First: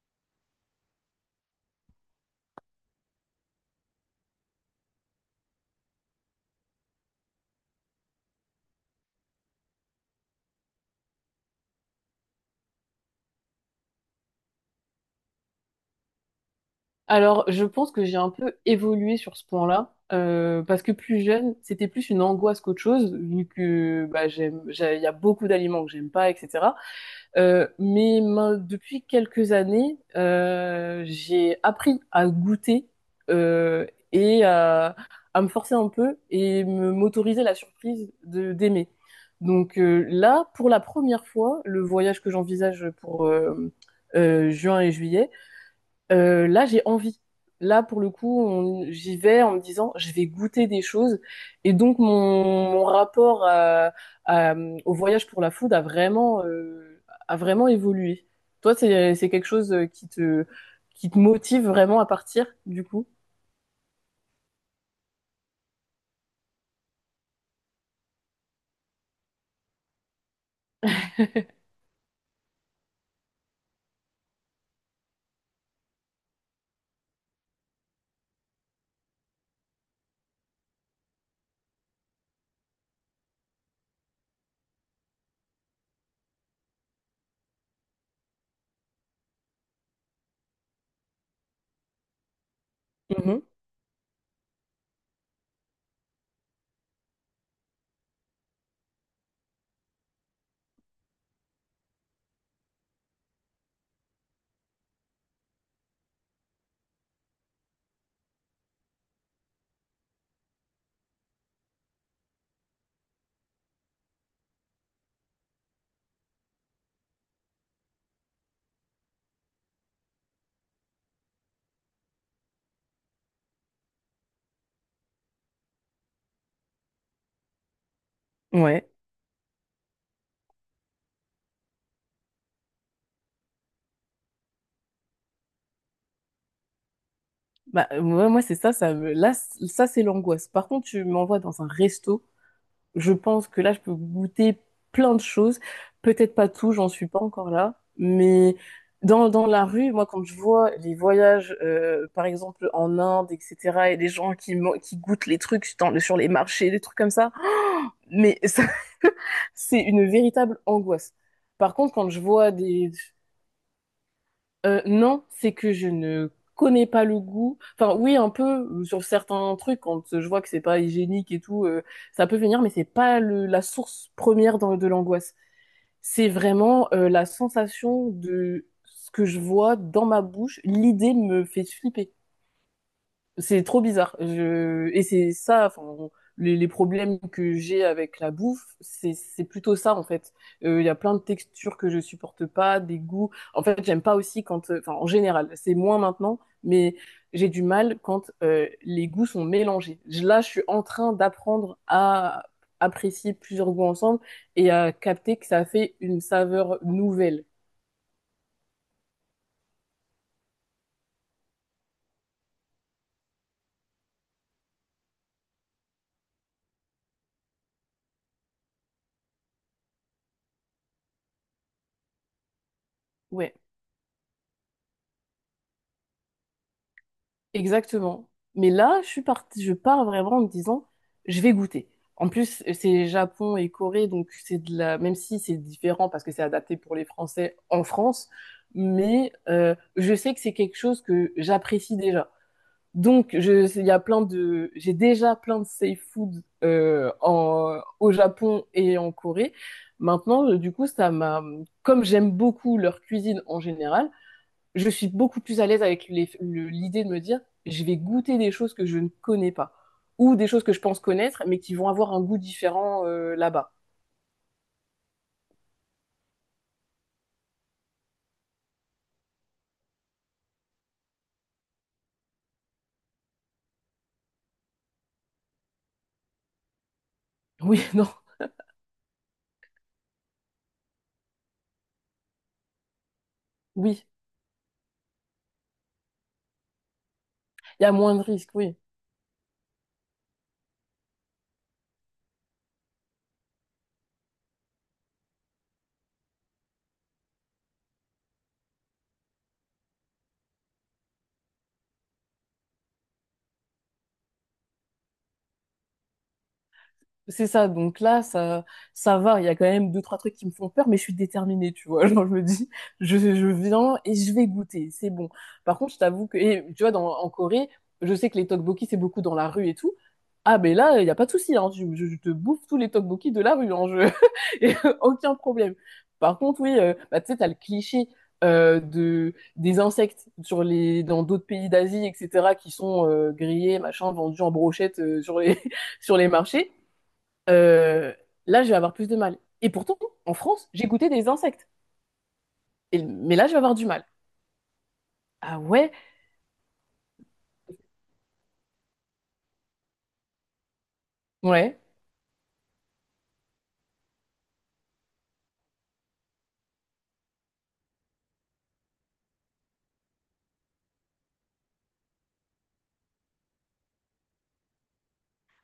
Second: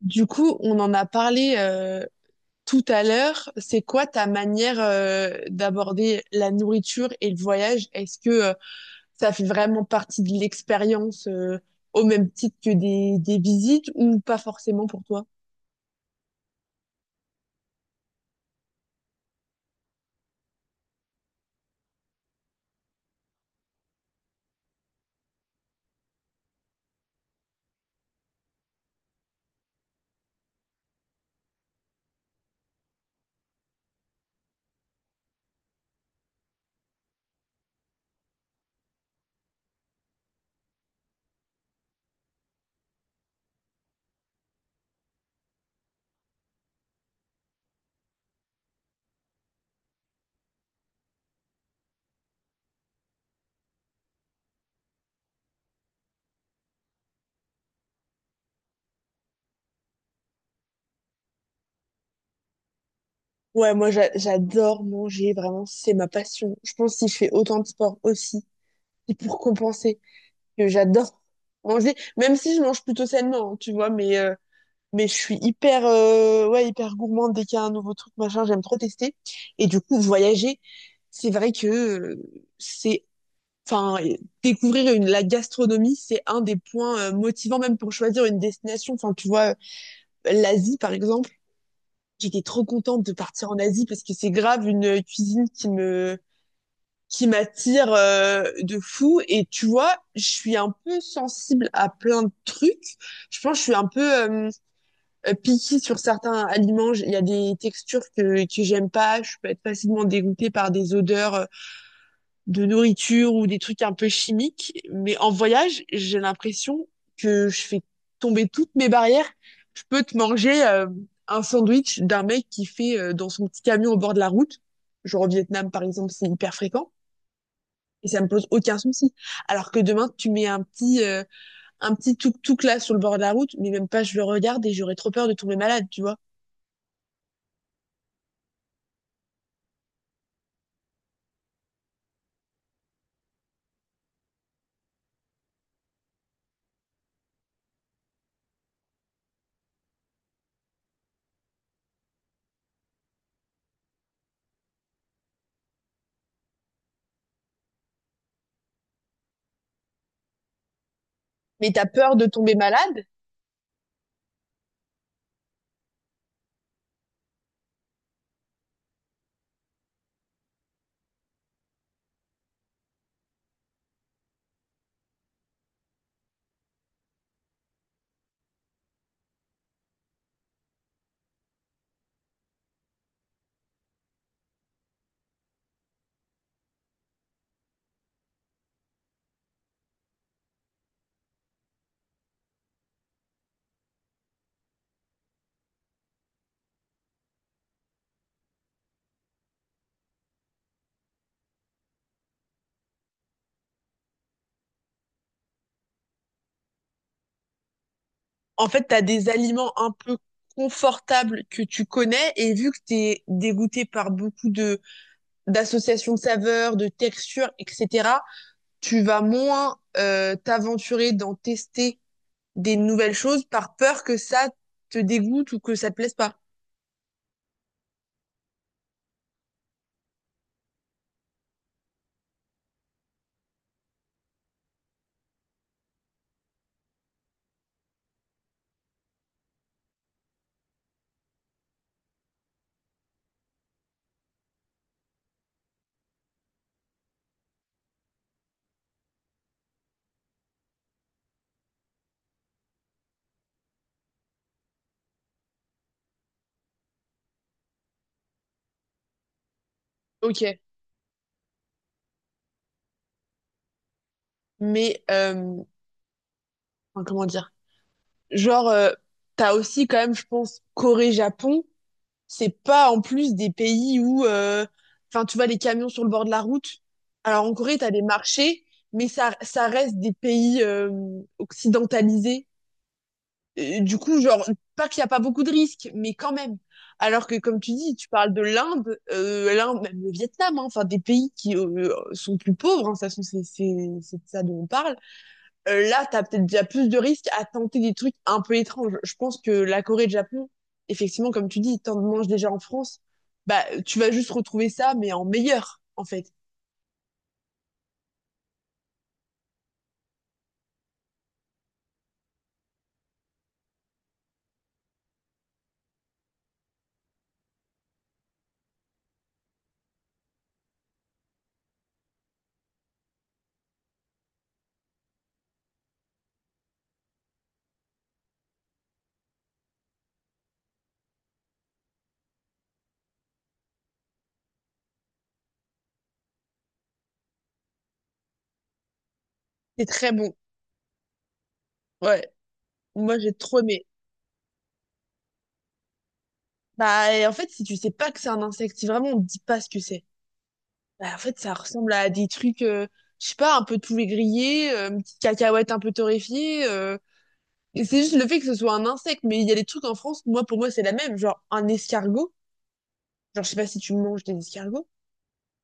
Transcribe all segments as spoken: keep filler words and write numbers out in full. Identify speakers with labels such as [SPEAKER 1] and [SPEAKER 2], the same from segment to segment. [SPEAKER 1] Du coup, on en a parlé euh, tout à l'heure. C'est quoi ta manière euh, d'aborder la nourriture et le voyage? Est-ce que euh, ça fait vraiment partie de l'expérience euh, au même titre que des, des visites ou pas forcément pour toi?
[SPEAKER 2] Alors, je pense que j'ai un peu évolué sur ce point-là, euh, parce que plus jeune, c'était plus une angoisse qu'autre chose, vu que bah, j'aime, j'ai- il y a beaucoup d'aliments que j'aime pas, et cetera. Euh, mais main- depuis quelques années, euh, j'ai appris à goûter euh, et à, à me forcer un peu et me m'autoriser la surprise de d'aimer. Donc euh, là, pour la première fois, le voyage que j'envisage pour euh, euh, juin et juillet. Euh, là, j'ai envie. Là, pour le coup, on- j'y vais en me disant, je vais goûter des choses. Et donc, mon, mon rapport à- à- au voyage pour la food a vraiment, euh, a vraiment évolué. Toi, c'est, c'est quelque chose euh, qui te, qui te motive vraiment à partir, du coup?
[SPEAKER 1] Ouais, moi j'a- j'adore manger, vraiment, c'est ma passion. Je pense que si je fais autant de sport aussi, c'est pour compenser que j'adore manger, même si je mange plutôt sainement, hein, tu vois, mais... euh, mais je suis hyper, euh, ouais, hyper gourmande dès qu'il y a un nouveau truc, machin, j'aime trop tester. Et du coup, voyager, c'est vrai que euh, c'est, enfin, euh, découvrir une, la gastronomie, c'est un des points euh, motivants même pour choisir une destination. Enfin, tu vois, euh, l'Asie, par exemple, j'étais trop contente de
[SPEAKER 2] Mhm.
[SPEAKER 1] partir en Asie parce que c'est grave une euh, cuisine qui me, qui m'attire euh, de fou. Et tu vois, je suis un peu sensible à plein de trucs. Je pense que je suis un peu... euh, euh, picky sur certains aliments. J- Il y a des textures que, que j'aime pas. Je peux être facilement dégoûtée par des odeurs euh, de nourriture ou des trucs un peu chimiques. Mais en voyage, j'ai l'impression que je fais tomber toutes mes barrières. Je peux te manger euh, un sandwich d'un mec qui fait euh, dans son petit camion au bord de la route. Genre au Vietnam, par exemple, c'est hyper fréquent. Et ça me pose aucun
[SPEAKER 2] Ouais.
[SPEAKER 1] souci. Alors que demain, tu mets un petit, euh, un petit tuk-tuk là sur le bord de la route, mais même pas je le regarde et j'aurais trop peur de tomber malade, tu vois.
[SPEAKER 2] Bah, ouais, moi, c'est ça, ça me- là, c- ça, c'est l'angoisse. Par contre, tu m'envoies dans un resto. Je pense que là, je peux goûter plein de choses. Peut-être pas tout, j'en suis pas encore là. Mais dans, dans la rue, moi, quand je vois les voyages, euh, par exemple, en Inde, et cetera, et les gens qui, man- qui goûtent les trucs dans, sur les marchés, des trucs comme ça, mais ça, c'est une véritable angoisse.
[SPEAKER 1] Mais
[SPEAKER 2] Par
[SPEAKER 1] tu as
[SPEAKER 2] contre, quand
[SPEAKER 1] peur
[SPEAKER 2] je
[SPEAKER 1] de
[SPEAKER 2] vois
[SPEAKER 1] tomber
[SPEAKER 2] des,
[SPEAKER 1] malade.
[SPEAKER 2] euh, non, c'est que je ne connais pas le goût. Enfin, oui, un peu euh, sur certains trucs, quand euh, je vois que c'est pas hygiénique et tout, euh, ça peut venir, mais c'est pas le, la source première dans- de l'angoisse. C'est vraiment euh, la sensation de ce que je vois dans ma bouche. L'idée me fait flipper, c'est trop bizarre. Je... Et c'est ça, enfin, on- les, les problèmes que j'ai avec la bouffe, c'est c'est plutôt ça en fait. Euh, Il y a plein de textures que je supporte pas, des goûts. En fait, j'aime pas aussi quand, euh, enfin, en général, c'est moins maintenant, mais j'ai du mal quand euh, les goûts sont mélangés. Je- Là, je suis en train d'apprendre à apprécier plusieurs goûts ensemble et à capter que ça fait une saveur nouvelle.
[SPEAKER 1] En fait, tu as des aliments un peu confortables que tu connais, et vu que tu es dégoûté par beaucoup de d'associations de saveurs, de textures, et cetera, tu vas moins euh, t'aventurer d'en tester des nouvelles choses
[SPEAKER 2] Ouais.
[SPEAKER 1] par peur que ça te dégoûte ou que ça te plaise pas.
[SPEAKER 2] Exactement. Mais là, je suis partie, je pars vraiment en me disant, je vais goûter. En plus, c'est Japon et Corée, donc c'est de la, même si c'est différent parce que c'est adapté pour les Français en France, mais euh, je sais que c'est quelque chose que j'apprécie déjà. Donc, je, il y a plein de, j'ai déjà plein de safe food euh, en, au Japon et en Corée. Maintenant, euh, du coup, ça m'a, comme j'aime beaucoup leur cuisine en général, je suis beaucoup plus à l'aise avec les- le- l'idée de me dire, je vais goûter des choses que je ne connais pas, ou des
[SPEAKER 1] Ok.
[SPEAKER 2] choses que je pense connaître, mais qui vont avoir un goût différent euh, là-bas.
[SPEAKER 1] Mais euh, enfin, comment dire. Genre, euh, t'as aussi quand même, je pense, Corée-Japon. C'est pas en plus des pays où, euh, enfin, tu vois les camions sur le bord de la route. Alors en Corée,
[SPEAKER 2] Oui,
[SPEAKER 1] t'as des
[SPEAKER 2] non,
[SPEAKER 1] marchés, mais ça, ça reste des pays euh, occidentalisés. Euh, du
[SPEAKER 2] oui,
[SPEAKER 1] coup, genre, pas qu'il n'y a pas beaucoup de risques, mais quand même. Alors que, comme tu
[SPEAKER 2] il y a
[SPEAKER 1] dis, tu
[SPEAKER 2] moins de
[SPEAKER 1] parles de
[SPEAKER 2] risques, oui.
[SPEAKER 1] l'Inde, euh, l'Inde, même le Vietnam, hein, enfin des pays qui euh, sont plus pauvres, hein, de toute façon, c'est c'est- c'est de ça dont on parle, euh, là, t'as peut-être déjà plus de risques à tenter des trucs un peu étranges. Je pense que la Corée et le Japon, effectivement, comme tu dis, t'en manges déjà en France, bah, tu vas juste retrouver ça, mais en meilleur, en fait.
[SPEAKER 2] C'est ça, donc là, ça, ça va. Il y a quand même deux, trois trucs qui me font peur, mais je suis déterminée, tu vois. Genre, je me dis, je, je viens et je vais goûter, c'est bon. Par contre, je t'avoue que, et, tu vois, dans, en Corée, je sais que les tteokbokki, c'est beaucoup dans la rue et tout. Ah, mais là, il n'y a pas de souci, hein. Je, je- je te bouffe tous les tteokbokki de la rue, hein. Je... et euh, aucun problème. Par contre, oui, euh, bah, tu sais, t'as le cliché euh, de, des insectes sur les, dans d'autres pays d'Asie, et cetera, qui sont euh, grillés, machin, vendus en brochette euh, sur les, sur les marchés. Euh, Là, je vais avoir plus de mal. Et
[SPEAKER 1] C'est
[SPEAKER 2] pourtant,
[SPEAKER 1] très
[SPEAKER 2] en
[SPEAKER 1] bon.
[SPEAKER 2] France, j'ai goûté des insectes.
[SPEAKER 1] Ouais.
[SPEAKER 2] Et-
[SPEAKER 1] Moi, j'ai
[SPEAKER 2] mais là, je vais
[SPEAKER 1] trop
[SPEAKER 2] avoir du
[SPEAKER 1] aimé.
[SPEAKER 2] mal. Ah ouais?
[SPEAKER 1] Bah, et en fait, si tu sais pas que c'est un insecte, si vraiment on te dit pas ce que c'est, bah, en fait, ça
[SPEAKER 2] Ouais.
[SPEAKER 1] ressemble à des trucs, euh, je sais pas, un peu poulet grillé, euh, une petite cacahuète un peu torréfiée, euh, et c'est juste le fait que ce soit un insecte, mais il y a des trucs en France, moi, pour moi, c'est la même. Genre, un escargot. Genre, je sais pas si tu manges des escargots.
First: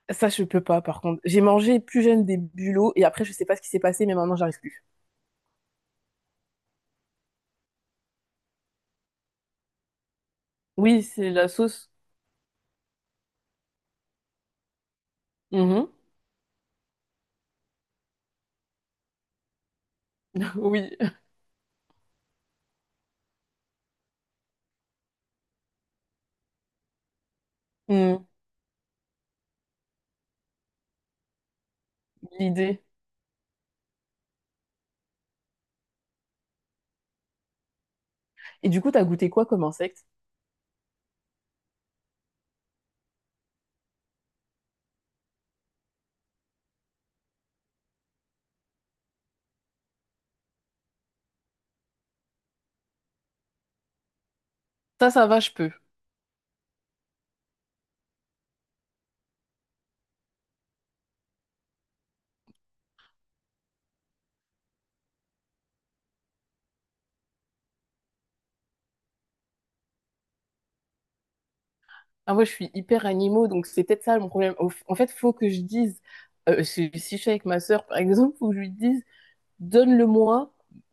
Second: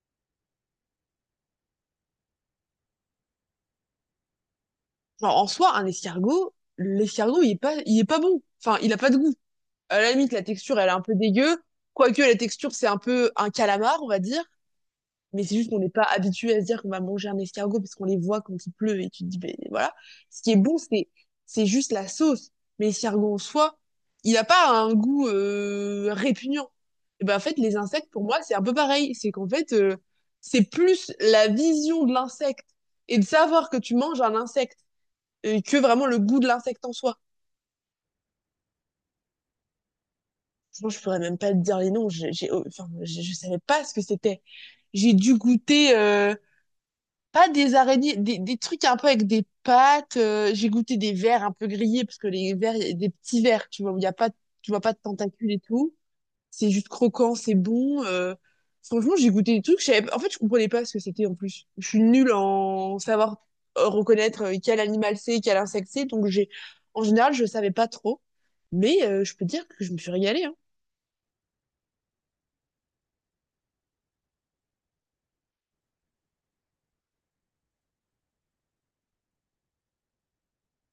[SPEAKER 2] Ça, je peux pas, par contre. J'ai mangé plus jeune des bulots et après, je sais pas ce qui s'est passé, mais maintenant, j'arrive plus.
[SPEAKER 1] Genre, en soi, un escargot, l'escargot, il est pas, il est pas bon. Enfin, il a pas de goût. À la limite, la texture, elle est un
[SPEAKER 2] Oui,
[SPEAKER 1] peu
[SPEAKER 2] c'est la
[SPEAKER 1] dégueu.
[SPEAKER 2] sauce.
[SPEAKER 1] Quoique, la texture, c'est un peu un calamar, on va dire. Mais c'est juste qu'on
[SPEAKER 2] Mhm.
[SPEAKER 1] n'est pas habitué à se dire qu'on va manger un escargot parce qu'on les voit quand il pleut et tu te dis, ben voilà. Ce qui est bon,
[SPEAKER 2] Oui.
[SPEAKER 1] c'est, c'est juste la sauce. Mais l'escargot en soi, il n'a pas un goût euh, répugnant. Et ben, en fait, les insectes, pour
[SPEAKER 2] Mm,
[SPEAKER 1] moi, c'est un peu pareil. C'est qu'en fait, euh, c'est plus la vision de l'insecte
[SPEAKER 2] l'idée.
[SPEAKER 1] et de savoir que tu manges un insecte et que vraiment le goût de l'insecte en soi.
[SPEAKER 2] Et du coup, t'as goûté quoi comme insecte?
[SPEAKER 1] Franchement, je pourrais même pas te dire les noms. J'ai, j'ai- enfin, je, je savais pas ce que c'était. J'ai dû goûter euh, pas des araignées, des, des trucs un peu avec des pattes. Euh, j'ai goûté des vers un peu grillés parce que les vers, il y a des petits vers, tu vois, où il y a pas, tu vois pas de
[SPEAKER 2] Ça, ça va, je
[SPEAKER 1] tentacules et
[SPEAKER 2] peux.
[SPEAKER 1] tout. C'est juste croquant, c'est bon. euh, Franchement, j'ai goûté des trucs. je savais- En fait, je comprenais pas ce que c'était en plus. Je suis nulle en savoir euh, reconnaître euh, quel animal c'est, quel insecte c'est. Donc, j'ai... en général, je savais pas trop. Mais euh, je peux dire que je me suis régalée, hein.
[SPEAKER 2] Ah, moi, je suis hyper animaux, donc c'est peut-être ça mon problème. Au- En fait, faut que je dise, euh, si si je suis avec ma sœur, par exemple, faut que je lui dise. Donne-le-moi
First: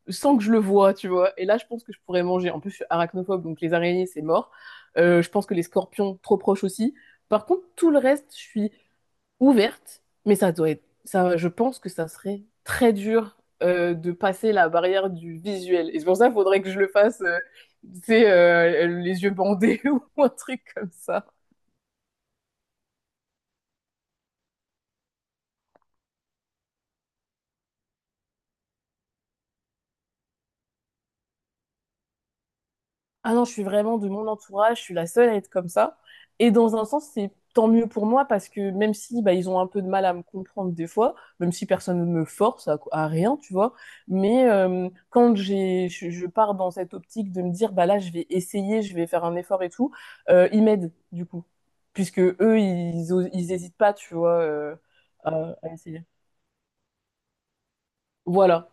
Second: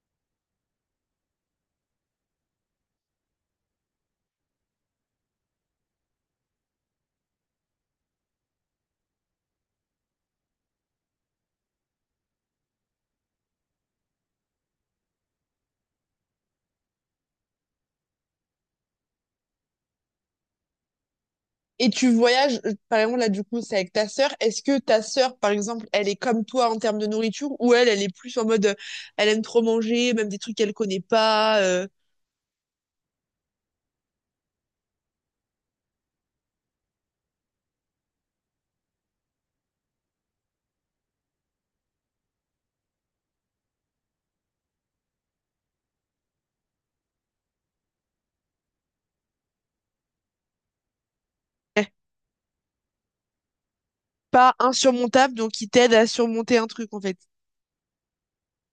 [SPEAKER 2] sans que je le vois, tu vois. Et là, je pense que je pourrais manger. En plus, je suis arachnophobe, donc les araignées, c'est mort. Euh, je pense que les scorpions, trop proches aussi. Par contre, tout le reste, je suis ouverte, mais ça doit être, ça, je pense que ça serait très dur euh, de passer la barrière du visuel. Et c'est pour ça qu'il faudrait que je le fasse, euh, tu sais, euh, les yeux bandés ou un truc comme ça.
[SPEAKER 1] Et tu voyages, euh, par exemple, là, du coup, c'est avec ta sœur. Est-ce que ta sœur, par exemple, elle est comme toi en termes de nourriture, ou elle, elle est plus en mode, euh, elle aime trop manger, même des trucs qu'elle connaît pas, euh,
[SPEAKER 2] Ah non, je suis vraiment de mon entourage, je suis la seule à être comme ça. Et dans un sens, c'est tant mieux pour moi parce que même si bah, ils ont un peu de mal à me comprendre des fois, même si personne ne me force à, à rien, tu vois, mais euh, quand j'ai, je, je pars dans cette optique de me dire, bah là, je vais essayer, je vais faire un effort et tout, euh, ils m'aident du coup,
[SPEAKER 1] eh,
[SPEAKER 2] puisque eux, ils, os- ils hésitent pas, tu vois,
[SPEAKER 1] pas
[SPEAKER 2] euh,
[SPEAKER 1] insurmontable, donc
[SPEAKER 2] à,
[SPEAKER 1] qui
[SPEAKER 2] à
[SPEAKER 1] t'aide
[SPEAKER 2] essayer.
[SPEAKER 1] à surmonter un truc, en fait.
[SPEAKER 2] Voilà.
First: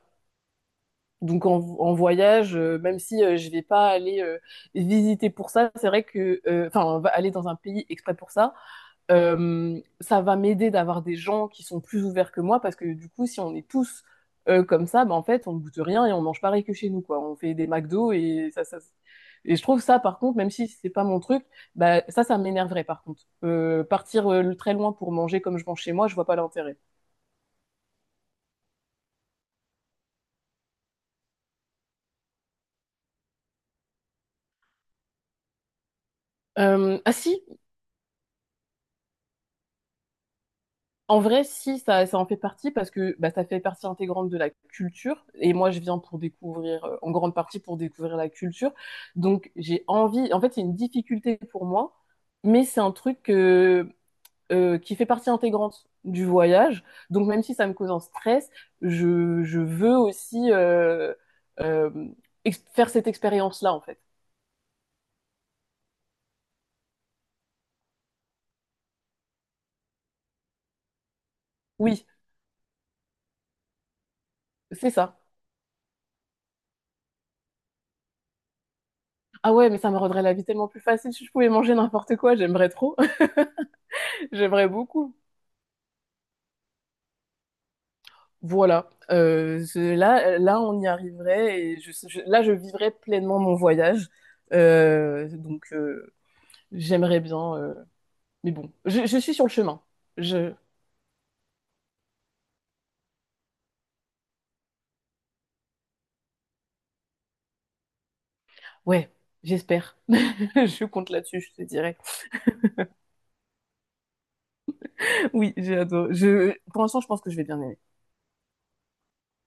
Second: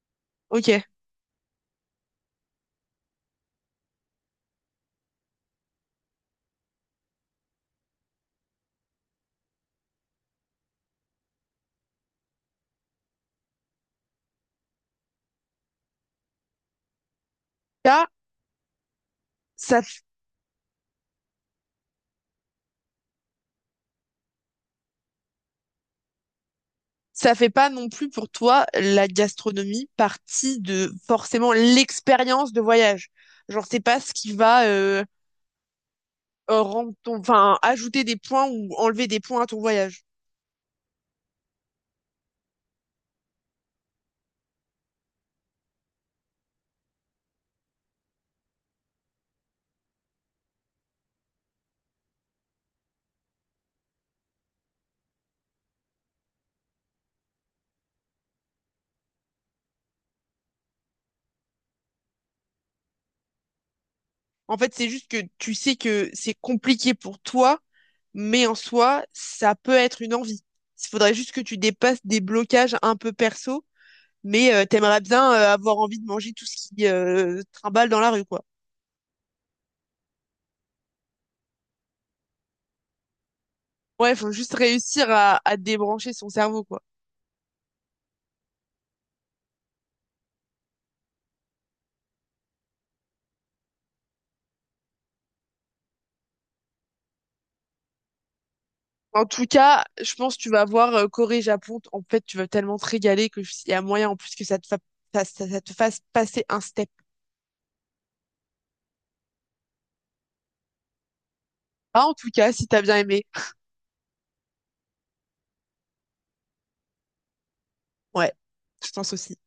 [SPEAKER 1] Ok.
[SPEAKER 2] Donc en, en voyage, euh, même si euh, je vais pas aller euh, visiter pour ça, c'est vrai que, euh, enfin, on va aller dans un pays exprès pour ça, euh, ça va m'aider d'avoir des gens qui sont plus ouverts que moi, parce que du coup, si on est tous euh, comme ça, bah, en fait, on ne goûte rien et on mange pareil que chez nous, quoi. On fait des
[SPEAKER 1] Ça,
[SPEAKER 2] McDo et ça, ça. Et je trouve
[SPEAKER 1] ça
[SPEAKER 2] ça, par contre, même si c'est pas mon truc, bah, ça, ça m'énerverait, par contre. Euh, partir euh, très loin pour manger comme je mange chez moi, je vois pas l'intérêt.
[SPEAKER 1] ça fait pas non plus pour toi la gastronomie partie de forcément l'expérience de voyage. Genre, c'est pas ce qui va euh, euh, rendre
[SPEAKER 2] Euh, ah
[SPEAKER 1] ton,
[SPEAKER 2] si,
[SPEAKER 1] enfin, ajouter des points ou enlever des points à ton voyage.
[SPEAKER 2] En vrai, si, ça, ça en fait partie parce que bah, ça fait partie intégrante de la culture. Et moi, je viens pour découvrir, euh, en grande partie pour découvrir la culture. Donc, j'ai envie, en fait, c'est une difficulté pour moi, mais c'est un truc que- euh, qui fait partie intégrante du voyage. Donc, même si ça me cause un stress, je, je veux aussi euh, euh, ex- faire cette expérience-là, en fait.
[SPEAKER 1] En fait, c'est juste que tu sais que c'est compliqué pour toi, mais en soi, ça peut être une envie. Il faudrait juste que tu dépasses
[SPEAKER 2] Oui,
[SPEAKER 1] des blocages un peu perso, mais euh,
[SPEAKER 2] c'est
[SPEAKER 1] t'aimerais
[SPEAKER 2] ça.
[SPEAKER 1] bien euh, avoir envie de manger tout ce qui euh, trimballe dans la rue, quoi.
[SPEAKER 2] Ah ouais, mais ça me rendrait la vie tellement plus facile si je pouvais manger n'importe quoi. J'aimerais trop.
[SPEAKER 1] Ouais, faut juste
[SPEAKER 2] J'aimerais
[SPEAKER 1] réussir
[SPEAKER 2] beaucoup.
[SPEAKER 1] à, à débrancher son cerveau, quoi.
[SPEAKER 2] Voilà. Euh, je- là, là, on y arriverait et je, je- là, je vivrais pleinement mon voyage. Euh, donc, euh, J'aimerais bien. euh, mais bon, je, je
[SPEAKER 1] En
[SPEAKER 2] suis
[SPEAKER 1] tout
[SPEAKER 2] sur le chemin.
[SPEAKER 1] cas, je pense que tu
[SPEAKER 2] Je,
[SPEAKER 1] vas voir euh, Corée-Japon. En fait, tu vas tellement te régaler que je- il y a moyen en plus que ça te, fa- ça, ça- ça te fasse passer un step.
[SPEAKER 2] ouais, j'espère. Je compte là-dessus, je te dirais.
[SPEAKER 1] Ah, en tout cas, si t'as bien aimé.
[SPEAKER 2] Oui, j'adore. Je, pour l'instant, je pense que je vais bien aimer.
[SPEAKER 1] Ouais, je pense aussi.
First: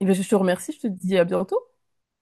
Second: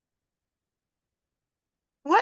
[SPEAKER 2] Eh bien, je te remercie. Je te dis à bientôt.
[SPEAKER 1] Ouais.